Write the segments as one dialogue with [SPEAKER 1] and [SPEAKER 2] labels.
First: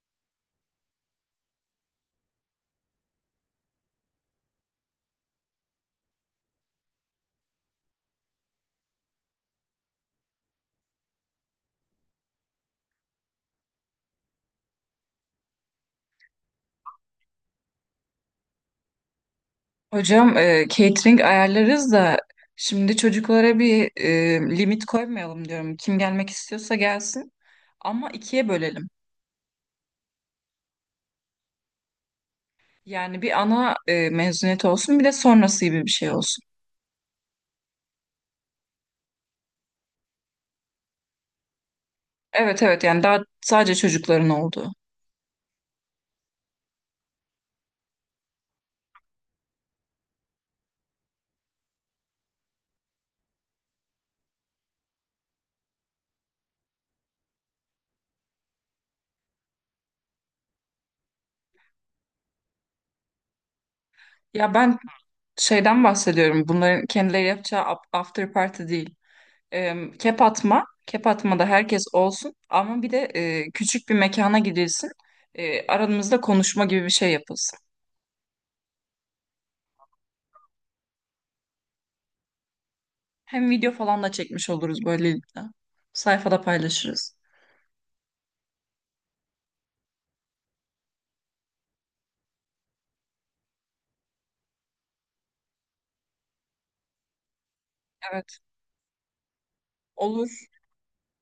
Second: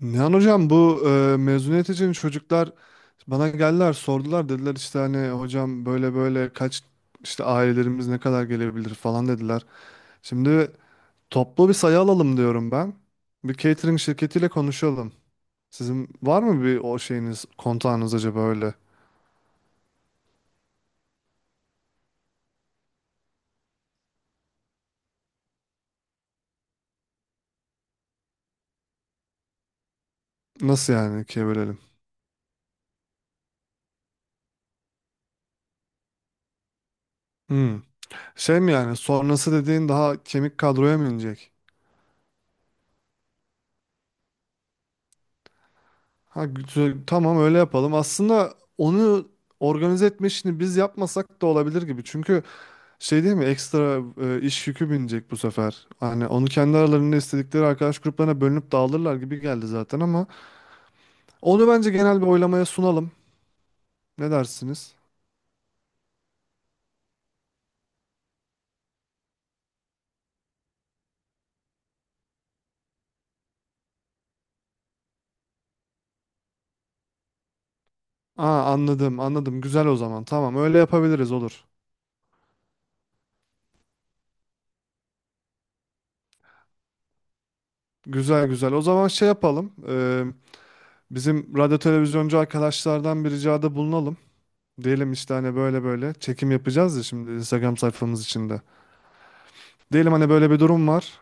[SPEAKER 1] Nihan hocam bu mezuniyet için çocuklar bana geldiler sordular dediler işte hani hocam böyle böyle kaç işte ailelerimiz ne kadar gelebilir falan dediler. Şimdi toplu bir sayı alalım diyorum ben. Bir catering şirketiyle konuşalım. Sizin var mı bir o şeyiniz kontağınız acaba öyle?
[SPEAKER 2] Hocam catering ayarlarız da şimdi çocuklara bir limit koymayalım diyorum. Kim gelmek istiyorsa gelsin ama ikiye bölelim.
[SPEAKER 1] Nasıl yani ikiye bölelim?
[SPEAKER 2] Yani bir ana mezuniyet olsun bir de sonrası gibi bir şey olsun.
[SPEAKER 1] Hmm. Şey mi yani sonrası dediğin daha kemik kadroya mı inecek?
[SPEAKER 2] Evet evet, yani daha sadece çocukların olduğu.
[SPEAKER 1] Ha güzel tamam öyle yapalım. Aslında onu organize etme işini biz yapmasak da olabilir gibi. Çünkü şey değil mi? Ekstra iş yükü binecek bu sefer. Hani onu kendi aralarında istedikleri arkadaş gruplarına bölünüp dağılırlar gibi geldi zaten ama onu bence genel bir oylamaya sunalım. Ne
[SPEAKER 2] Ya ben
[SPEAKER 1] dersiniz?
[SPEAKER 2] şeyden bahsediyorum, bunların kendileri yapacağı after party değil. Kep atma, kep atmada herkes olsun ama bir de küçük bir mekana gidilsin. Aranızda konuşma gibi bir şey yapılsın.
[SPEAKER 1] Aa, anladım, anladım. Güzel o zaman. Tamam, öyle yapabiliriz olur.
[SPEAKER 2] Hem video falan da çekmiş oluruz böylelikle. Sayfada paylaşırız.
[SPEAKER 1] Güzel güzel. O zaman şey yapalım. Bizim radyo televizyoncu arkadaşlardan bir ricada bulunalım. Diyelim işte hani böyle böyle çekim yapacağız ya şimdi Instagram sayfamız
[SPEAKER 2] Evet,
[SPEAKER 1] içinde. Diyelim hani
[SPEAKER 2] olur.
[SPEAKER 1] böyle bir durum var.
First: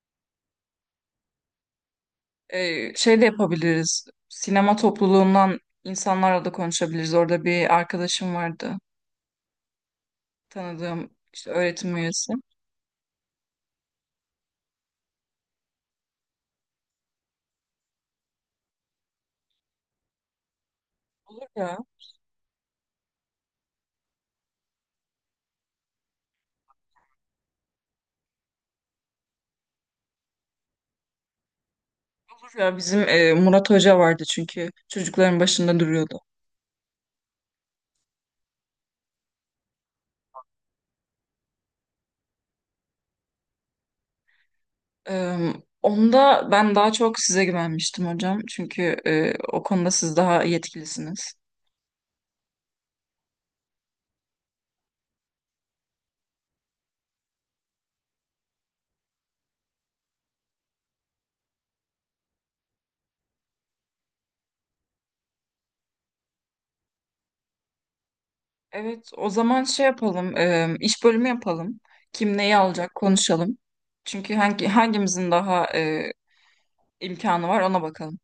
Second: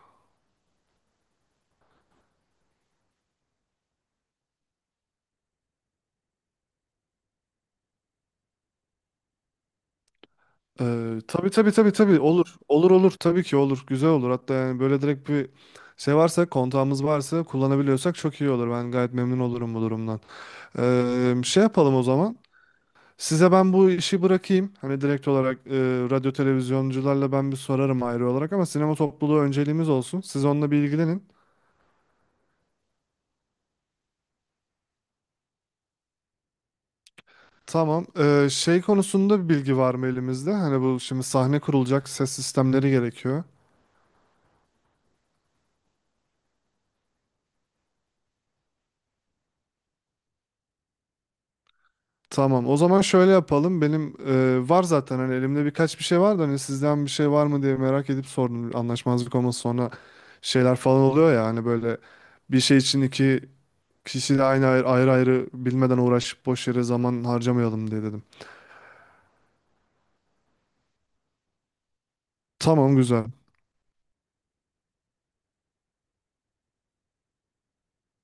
[SPEAKER 2] Şey de yapabiliriz. Sinema topluluğundan insanlarla da konuşabiliriz. Orada bir arkadaşım vardı. Tanıdığım işte
[SPEAKER 1] Tabii tabii tabii
[SPEAKER 2] öğretim
[SPEAKER 1] tabii
[SPEAKER 2] üyesi.
[SPEAKER 1] olur. Olur olur tabii ki olur. Güzel olur. Hatta yani böyle direkt bir şey varsa kontağımız varsa kullanabiliyorsak çok iyi olur. Ben gayet memnun olurum bu durumdan.
[SPEAKER 2] Olur
[SPEAKER 1] Şey
[SPEAKER 2] ya.
[SPEAKER 1] yapalım o zaman. Size ben bu işi bırakayım. Hani direkt olarak radyo televizyoncularla ben bir sorarım ayrı olarak ama sinema topluluğu önceliğimiz olsun. Siz onunla bir ilgilenin.
[SPEAKER 2] Olur ya. Bizim Murat Hoca vardı çünkü çocukların başında duruyordu.
[SPEAKER 1] Tamam. Şey konusunda bir bilgi var mı elimizde? Hani bu şimdi sahne kurulacak, ses sistemleri gerekiyor.
[SPEAKER 2] Ee, Onda ben daha çok size güvenmiştim hocam. Çünkü o konuda siz daha yetkilisiniz.
[SPEAKER 1] Tamam. O zaman şöyle yapalım. Benim var zaten hani elimde birkaç bir şey var da hani sizden bir şey var mı diye merak edip sordum. Anlaşmazlık olması sonra şeyler falan oluyor ya hani böyle bir şey için iki kişi aynı ayrı ayrı bilmeden uğraşıp boş yere zaman harcamayalım diye dedim.
[SPEAKER 2] Evet, o zaman şey yapalım, iş bölümü yapalım. Kim neyi alacak
[SPEAKER 1] Tamam güzel.
[SPEAKER 2] konuşalım. Çünkü hangimizin daha imkanı var ona bakalım.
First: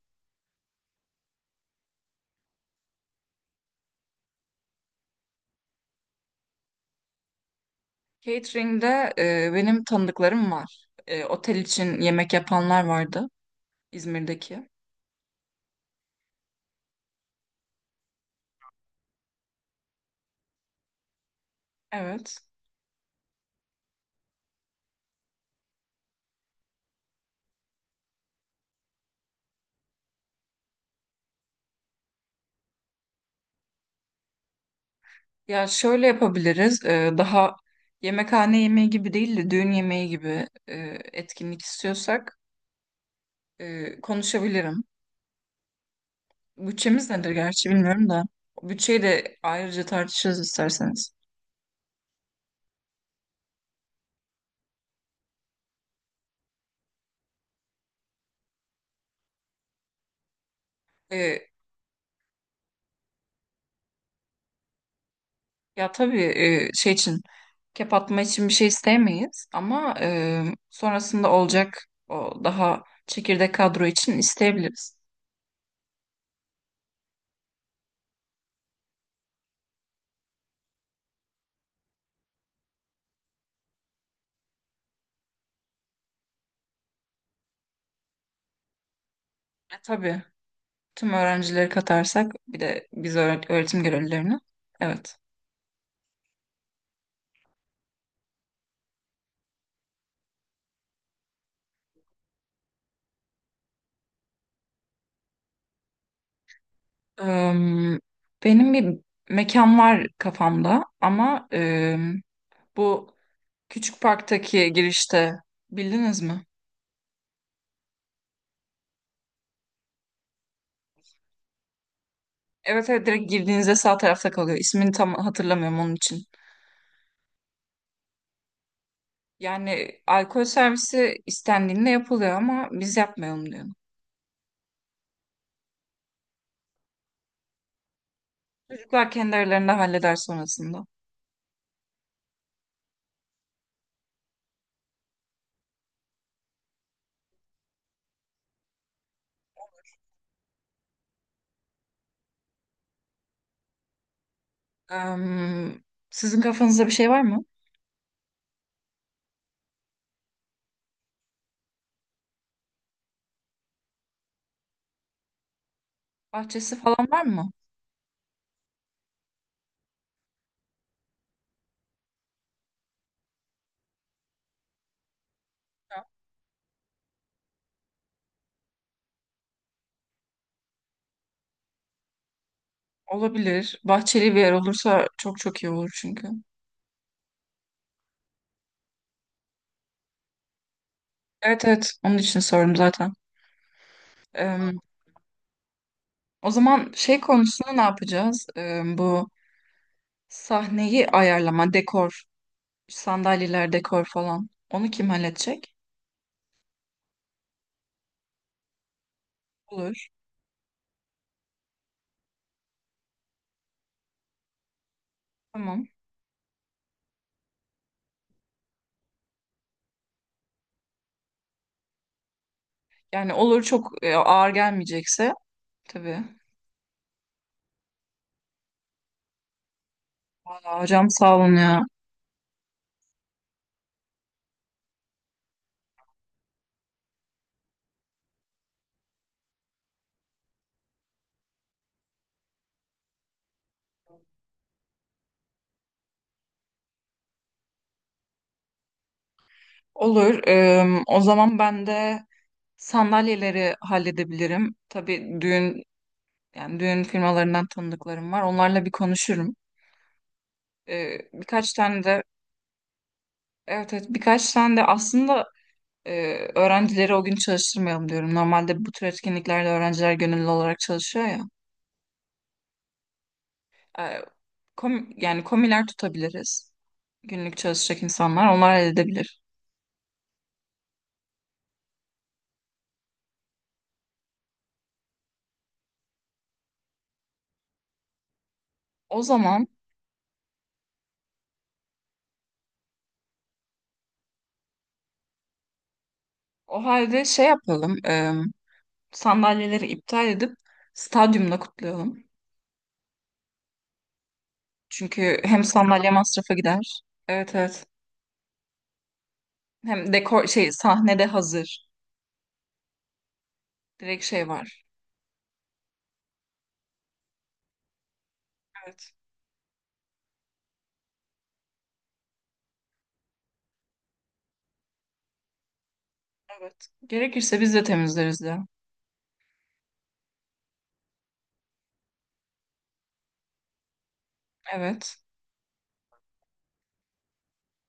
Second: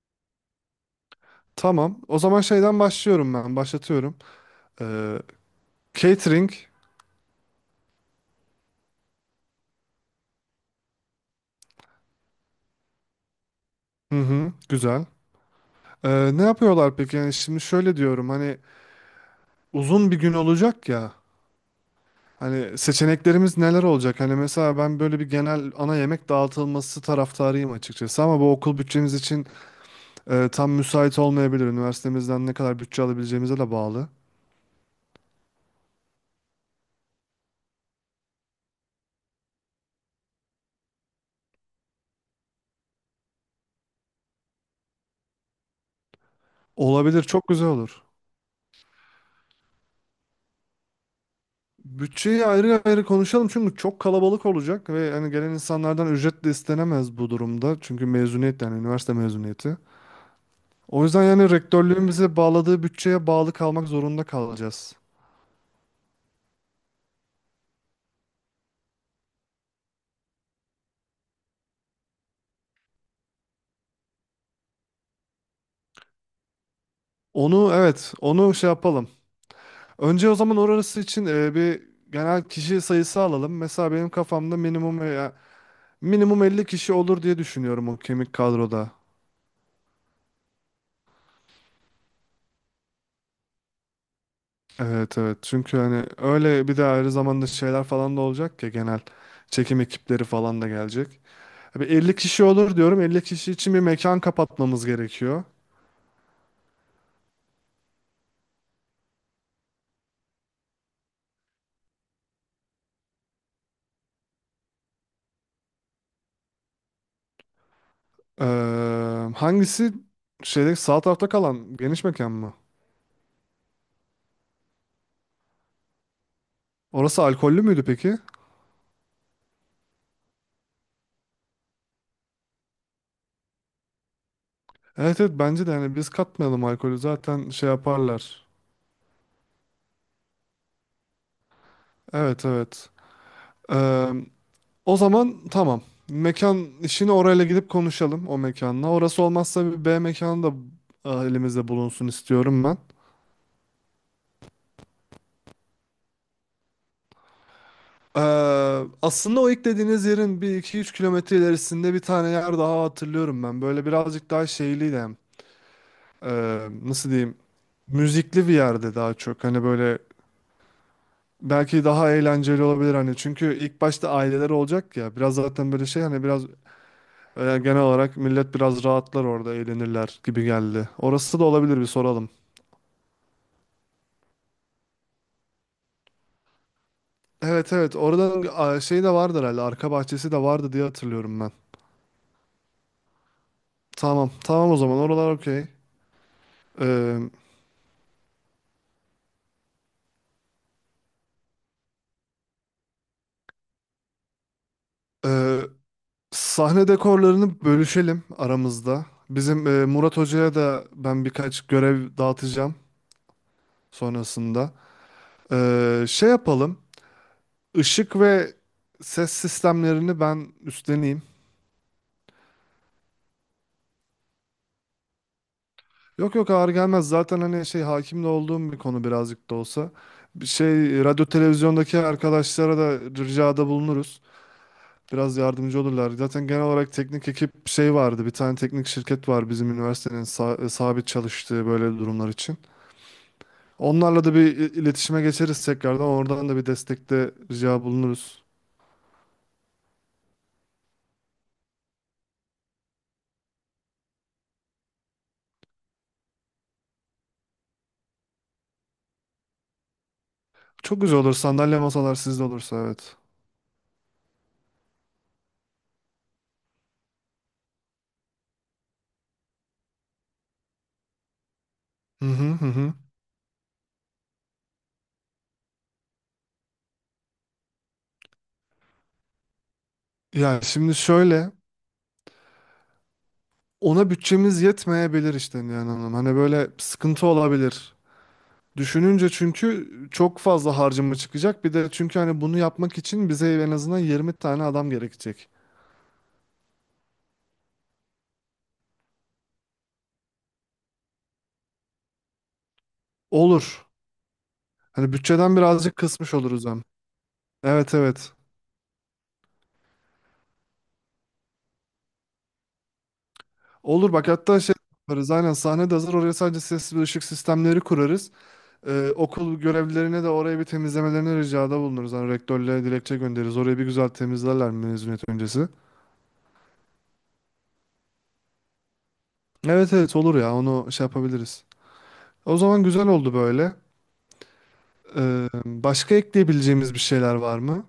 [SPEAKER 1] Tamam. O zaman şeyden başlıyorum ben. Başlatıyorum. Ee, Catering.
[SPEAKER 2] Catering'de benim tanıdıklarım var. E, otel için yemek yapanlar vardı
[SPEAKER 1] Hı hı.
[SPEAKER 2] İzmir'deki.
[SPEAKER 1] Güzel. Ne yapıyorlar peki? Yani şimdi şöyle diyorum hani uzun bir gün olacak ya.
[SPEAKER 2] Evet.
[SPEAKER 1] Hani seçeneklerimiz neler olacak? Hani mesela ben böyle bir genel ana yemek dağıtılması taraftarıyım açıkçası ama bu okul bütçemiz için tam müsait olmayabilir. Üniversitemizden ne kadar bütçe alabileceğimize de bağlı.
[SPEAKER 2] Ya şöyle yapabiliriz. Daha yemekhane yemeği gibi değil de düğün yemeği gibi etkinlik istiyorsak konuşabilirim. Bütçemiz
[SPEAKER 1] Olabilir,
[SPEAKER 2] nedir
[SPEAKER 1] çok güzel
[SPEAKER 2] gerçi
[SPEAKER 1] olur.
[SPEAKER 2] bilmiyorum da. Bütçeyi de ayrıca tartışırız isterseniz.
[SPEAKER 1] Bütçeyi ayrı ayrı konuşalım çünkü çok kalabalık olacak ve hani gelen insanlardan ücret de istenemez bu durumda. Çünkü mezuniyet yani üniversite mezuniyeti. O yüzden yani rektörlüğün bize bağladığı bütçeye bağlı kalmak zorunda kalacağız.
[SPEAKER 2] Ya tabii şey için kep atma için bir şey istemeyiz ama sonrasında olacak o daha çekirdek kadro için isteyebiliriz.
[SPEAKER 1] Onu evet, onu şey yapalım. Önce o zaman orası için bir genel kişi sayısı alalım. Mesela benim kafamda minimum 50 kişi olur diye düşünüyorum o kemik kadroda.
[SPEAKER 2] E, tabii tüm öğrencileri katarsak bir de biz öğretim görevlilerini. Evet.
[SPEAKER 1] Evet evet. Çünkü hani öyle bir de ayrı zamanda şeyler falan da olacak ya genel çekim ekipleri falan da gelecek. Bir 50 kişi olur diyorum. 50 kişi için bir mekan kapatmamız gerekiyor.
[SPEAKER 2] Em, Benim bir mekan var kafamda ama bu küçük parktaki girişte bildiniz mi?
[SPEAKER 1] Ee, Hangisi şeyde sağ tarafta kalan geniş mekan mı?
[SPEAKER 2] Evet evet, direkt girdiğinizde sağ tarafta kalıyor. İsmini tam hatırlamıyorum onun için.
[SPEAKER 1] Orası alkollü müydü peki?
[SPEAKER 2] Yani alkol servisi istendiğinde yapılıyor ama biz yapmayalım diyorum.
[SPEAKER 1] Evet evet bence de hani biz katmayalım alkolü zaten şey yaparlar.
[SPEAKER 2] Çocuklar kendi aralarında halleder sonrasında.
[SPEAKER 1] Evet evet. Ee, O zaman tamam. Mekan işini orayla gidip konuşalım o mekanla. Orası olmazsa bir B mekanı da elimizde bulunsun istiyorum ben.
[SPEAKER 2] Em, Sizin kafanızda bir şey var mı?
[SPEAKER 1] Ee, Aslında o ilk dediğiniz yerin 1-2-3 kilometre ilerisinde bir tane yer daha hatırlıyorum ben. Böyle birazcık daha şeyliydi hem.
[SPEAKER 2] Bahçesi
[SPEAKER 1] Nasıl
[SPEAKER 2] falan var
[SPEAKER 1] diyeyim?
[SPEAKER 2] mı?
[SPEAKER 1] Müzikli bir yerde daha çok. Hani böyle belki daha eğlenceli olabilir hani. Çünkü ilk başta aileler olacak ya. Biraz zaten böyle şey hani biraz genel olarak millet biraz rahatlar orada, eğlenirler gibi geldi. Orası da olabilir bir soralım.
[SPEAKER 2] Olabilir. Bahçeli bir yer olursa çok çok iyi olur çünkü.
[SPEAKER 1] Evet evet oradan şey de vardı herhalde arka bahçesi de vardı diye hatırlıyorum ben.
[SPEAKER 2] Evet evet, onun için sordum zaten.
[SPEAKER 1] Tamam tamam o
[SPEAKER 2] Em,
[SPEAKER 1] zaman oralar okey.
[SPEAKER 2] O zaman şey
[SPEAKER 1] Ee,
[SPEAKER 2] konusunda ne yapacağız? Bu sahneyi ayarlama, dekor, sandalyeler, dekor falan. Onu kim
[SPEAKER 1] e,
[SPEAKER 2] halledecek?
[SPEAKER 1] Sahne dekorlarını bölüşelim aramızda. Bizim
[SPEAKER 2] Olur.
[SPEAKER 1] Murat Hoca'ya da ben birkaç görev dağıtacağım sonrasında.
[SPEAKER 2] Tamam.
[SPEAKER 1] Şey yapalım ışık ve ses sistemlerini ben üstleneyim.
[SPEAKER 2] Yani olur, çok ağır gelmeyecekse tabii.
[SPEAKER 1] Yok yok ağır gelmez. Zaten hani şey hakim de olduğum bir konu birazcık da olsa. Bir
[SPEAKER 2] Ya
[SPEAKER 1] şey
[SPEAKER 2] Hocam
[SPEAKER 1] radyo
[SPEAKER 2] sağ olun ya.
[SPEAKER 1] televizyondaki arkadaşlara da ricada bulunuruz. Biraz yardımcı olurlar. Zaten genel olarak teknik ekip şey vardı. Bir tane teknik şirket var bizim üniversitenin sabit çalıştığı böyle durumlar için. Onlarla da bir iletişime geçeriz tekrardan. Oradan da bir destekte rica bulunuruz.
[SPEAKER 2] Olur. O zaman ben de sandalyeleri halledebilirim. Tabii düğün, yani düğün firmalarından tanıdıklarım var. Onlarla bir konuşurum.
[SPEAKER 1] Çok güzel olur.
[SPEAKER 2] Birkaç
[SPEAKER 1] Sandalye
[SPEAKER 2] tane
[SPEAKER 1] masalar
[SPEAKER 2] de
[SPEAKER 1] sizde olursa evet.
[SPEAKER 2] evet evet, birkaç tane de aslında öğrencileri o gün çalıştırmayalım diyorum. Normalde bu tür etkinliklerde öğrenciler gönüllü olarak çalışıyor ya.
[SPEAKER 1] Hı hı hı hı.
[SPEAKER 2] Eee, Yani komiler tutabiliriz. Günlük çalışacak insanlar onlar halledebilir.
[SPEAKER 1] Ya şimdi şöyle. Ona bütçemiz yetmeyebilir işte yani hanım. Hani böyle sıkıntı olabilir.
[SPEAKER 2] O
[SPEAKER 1] Düşününce
[SPEAKER 2] zaman
[SPEAKER 1] çünkü çok fazla harcama çıkacak. Bir de çünkü hani bunu yapmak için bize en azından 20 tane adam gerekecek.
[SPEAKER 2] o halde şey yapalım. Sandalyeleri iptal edip stadyumda kutlayalım.
[SPEAKER 1] Olur. Hani
[SPEAKER 2] Çünkü
[SPEAKER 1] bütçeden
[SPEAKER 2] hem
[SPEAKER 1] birazcık
[SPEAKER 2] sandalye
[SPEAKER 1] kısmış
[SPEAKER 2] masrafa
[SPEAKER 1] oluruz hem.
[SPEAKER 2] gider. Evet evet.
[SPEAKER 1] Evet evet.
[SPEAKER 2] Hem dekor şey sahnede hazır.
[SPEAKER 1] Olur
[SPEAKER 2] Direkt
[SPEAKER 1] bak
[SPEAKER 2] şey
[SPEAKER 1] hatta şey
[SPEAKER 2] var.
[SPEAKER 1] yaparız. Aynen sahne de hazır. Oraya sadece ses ve ışık sistemleri kurarız.
[SPEAKER 2] Evet.
[SPEAKER 1] Okul görevlilerine de oraya bir temizlemelerini ricada bulunuruz. Hani rektörle dilekçe göndeririz. Orayı bir güzel temizlerler mezuniyet öncesi.
[SPEAKER 2] Evet. Gerekirse biz de temizleriz de.
[SPEAKER 1] Evet evet olur ya onu şey yapabiliriz. O zaman güzel oldu böyle.
[SPEAKER 2] Evet.
[SPEAKER 1] Başka ekleyebileceğimiz bir şeyler var mı?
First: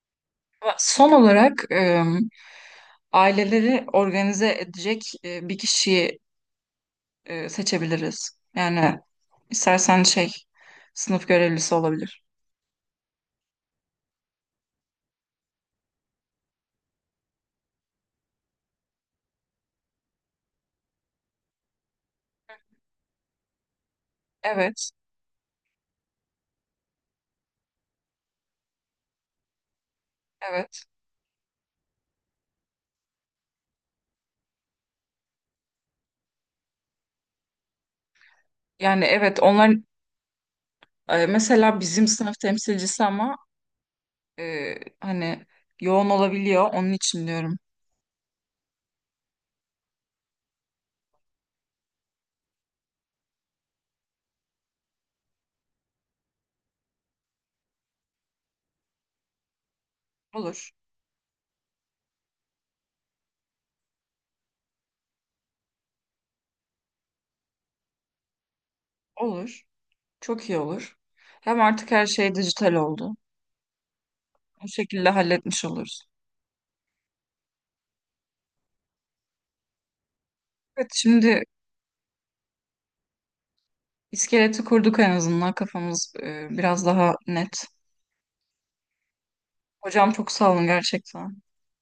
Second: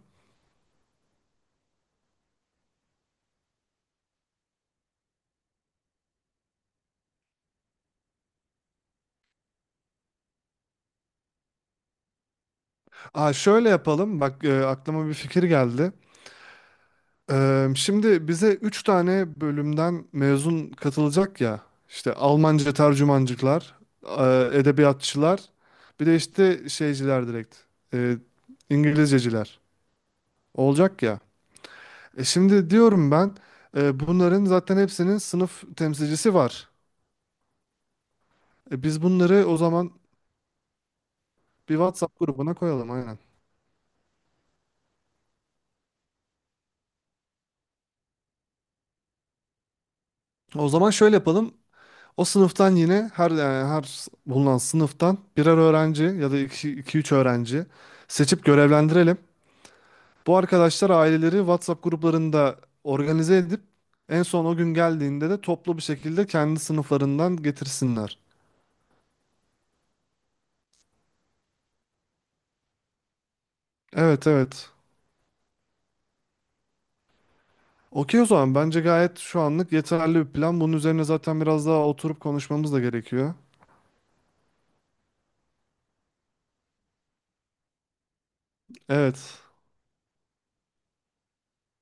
[SPEAKER 2] Ve son olarak aileleri organize edecek bir kişiyi seçebiliriz. Yani istersen şey sınıf görevlisi olabilir.
[SPEAKER 1] Aa, şöyle yapalım. Bak aklıma bir fikir geldi. Şimdi bize 3 tane bölümden mezun katılacak ya. İşte Almanca tercümancıklar,
[SPEAKER 2] Evet.
[SPEAKER 1] edebiyatçılar, bir de işte şeyciler direkt. e, İngilizceciler
[SPEAKER 2] Evet.
[SPEAKER 1] olacak ya. E şimdi diyorum ben bunların zaten hepsinin sınıf temsilcisi var. E, biz
[SPEAKER 2] Yani evet,
[SPEAKER 1] bunları o
[SPEAKER 2] onlar
[SPEAKER 1] zaman bir
[SPEAKER 2] mesela bizim
[SPEAKER 1] WhatsApp
[SPEAKER 2] sınıf
[SPEAKER 1] grubuna koyalım
[SPEAKER 2] temsilcisi
[SPEAKER 1] aynen.
[SPEAKER 2] ama e, hani yoğun olabiliyor. Onun için diyorum.
[SPEAKER 1] O zaman şöyle yapalım. O sınıftan yine her yani bulunan sınıftan birer öğrenci ya da iki üç öğrenci seçip görevlendirelim. Bu
[SPEAKER 2] Olur.
[SPEAKER 1] arkadaşlar aileleri WhatsApp gruplarında organize edip en son o gün geldiğinde de toplu bir şekilde kendi sınıflarından getirsinler.
[SPEAKER 2] Olur. Çok iyi olur. Hem artık her şey dijital oldu.
[SPEAKER 1] Evet
[SPEAKER 2] Bu
[SPEAKER 1] evet.
[SPEAKER 2] şekilde halletmiş oluruz.
[SPEAKER 1] Okey o zaman bence gayet şu anlık yeterli bir plan. Bunun
[SPEAKER 2] Evet,
[SPEAKER 1] üzerine zaten
[SPEAKER 2] şimdi
[SPEAKER 1] biraz daha oturup konuşmamız da gerekiyor.
[SPEAKER 2] iskeleti kurduk en azından. Kafamız biraz daha net.
[SPEAKER 1] Evet.
[SPEAKER 2] Hocam çok sağ olun gerçekten.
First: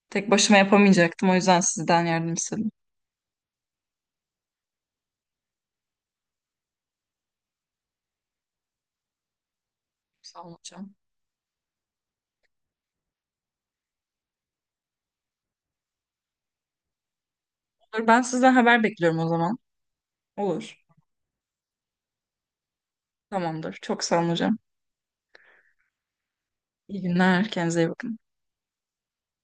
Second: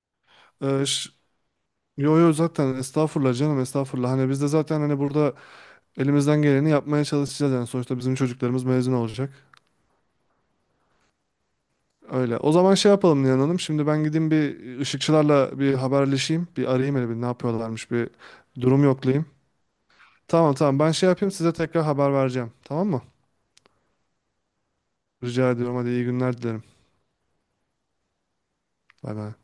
[SPEAKER 2] Tek başıma
[SPEAKER 1] Ee, ş-
[SPEAKER 2] yapamayacaktım. O yüzden sizden
[SPEAKER 1] Yo yo
[SPEAKER 2] yardım istedim.
[SPEAKER 1] zaten estağfurullah canım estağfurullah. Hani biz de zaten hani burada elimizden geleni yapmaya çalışacağız yani sonuçta bizim çocuklarımız mezun olacak.
[SPEAKER 2] Sağ olun hocam.
[SPEAKER 1] Öyle. O zaman şey yapalım Nihan Hanım. Şimdi ben gideyim bir ışıkçılarla bir haberleşeyim. Bir arayayım hele bir ne yapıyorlarmış
[SPEAKER 2] Olur,
[SPEAKER 1] bir
[SPEAKER 2] ben sizden haber
[SPEAKER 1] durum
[SPEAKER 2] bekliyorum
[SPEAKER 1] yoklayayım.
[SPEAKER 2] o zaman.
[SPEAKER 1] Tamam
[SPEAKER 2] Olur.
[SPEAKER 1] tamam ben şey yapayım size tekrar haber vereceğim. Tamam mı?
[SPEAKER 2] Tamamdır. Çok sağ olun hocam.
[SPEAKER 1] Rica ediyorum hadi iyi günler dilerim.
[SPEAKER 2] İyi günler. Kendinize iyi bakın.
[SPEAKER 1] Bay bay.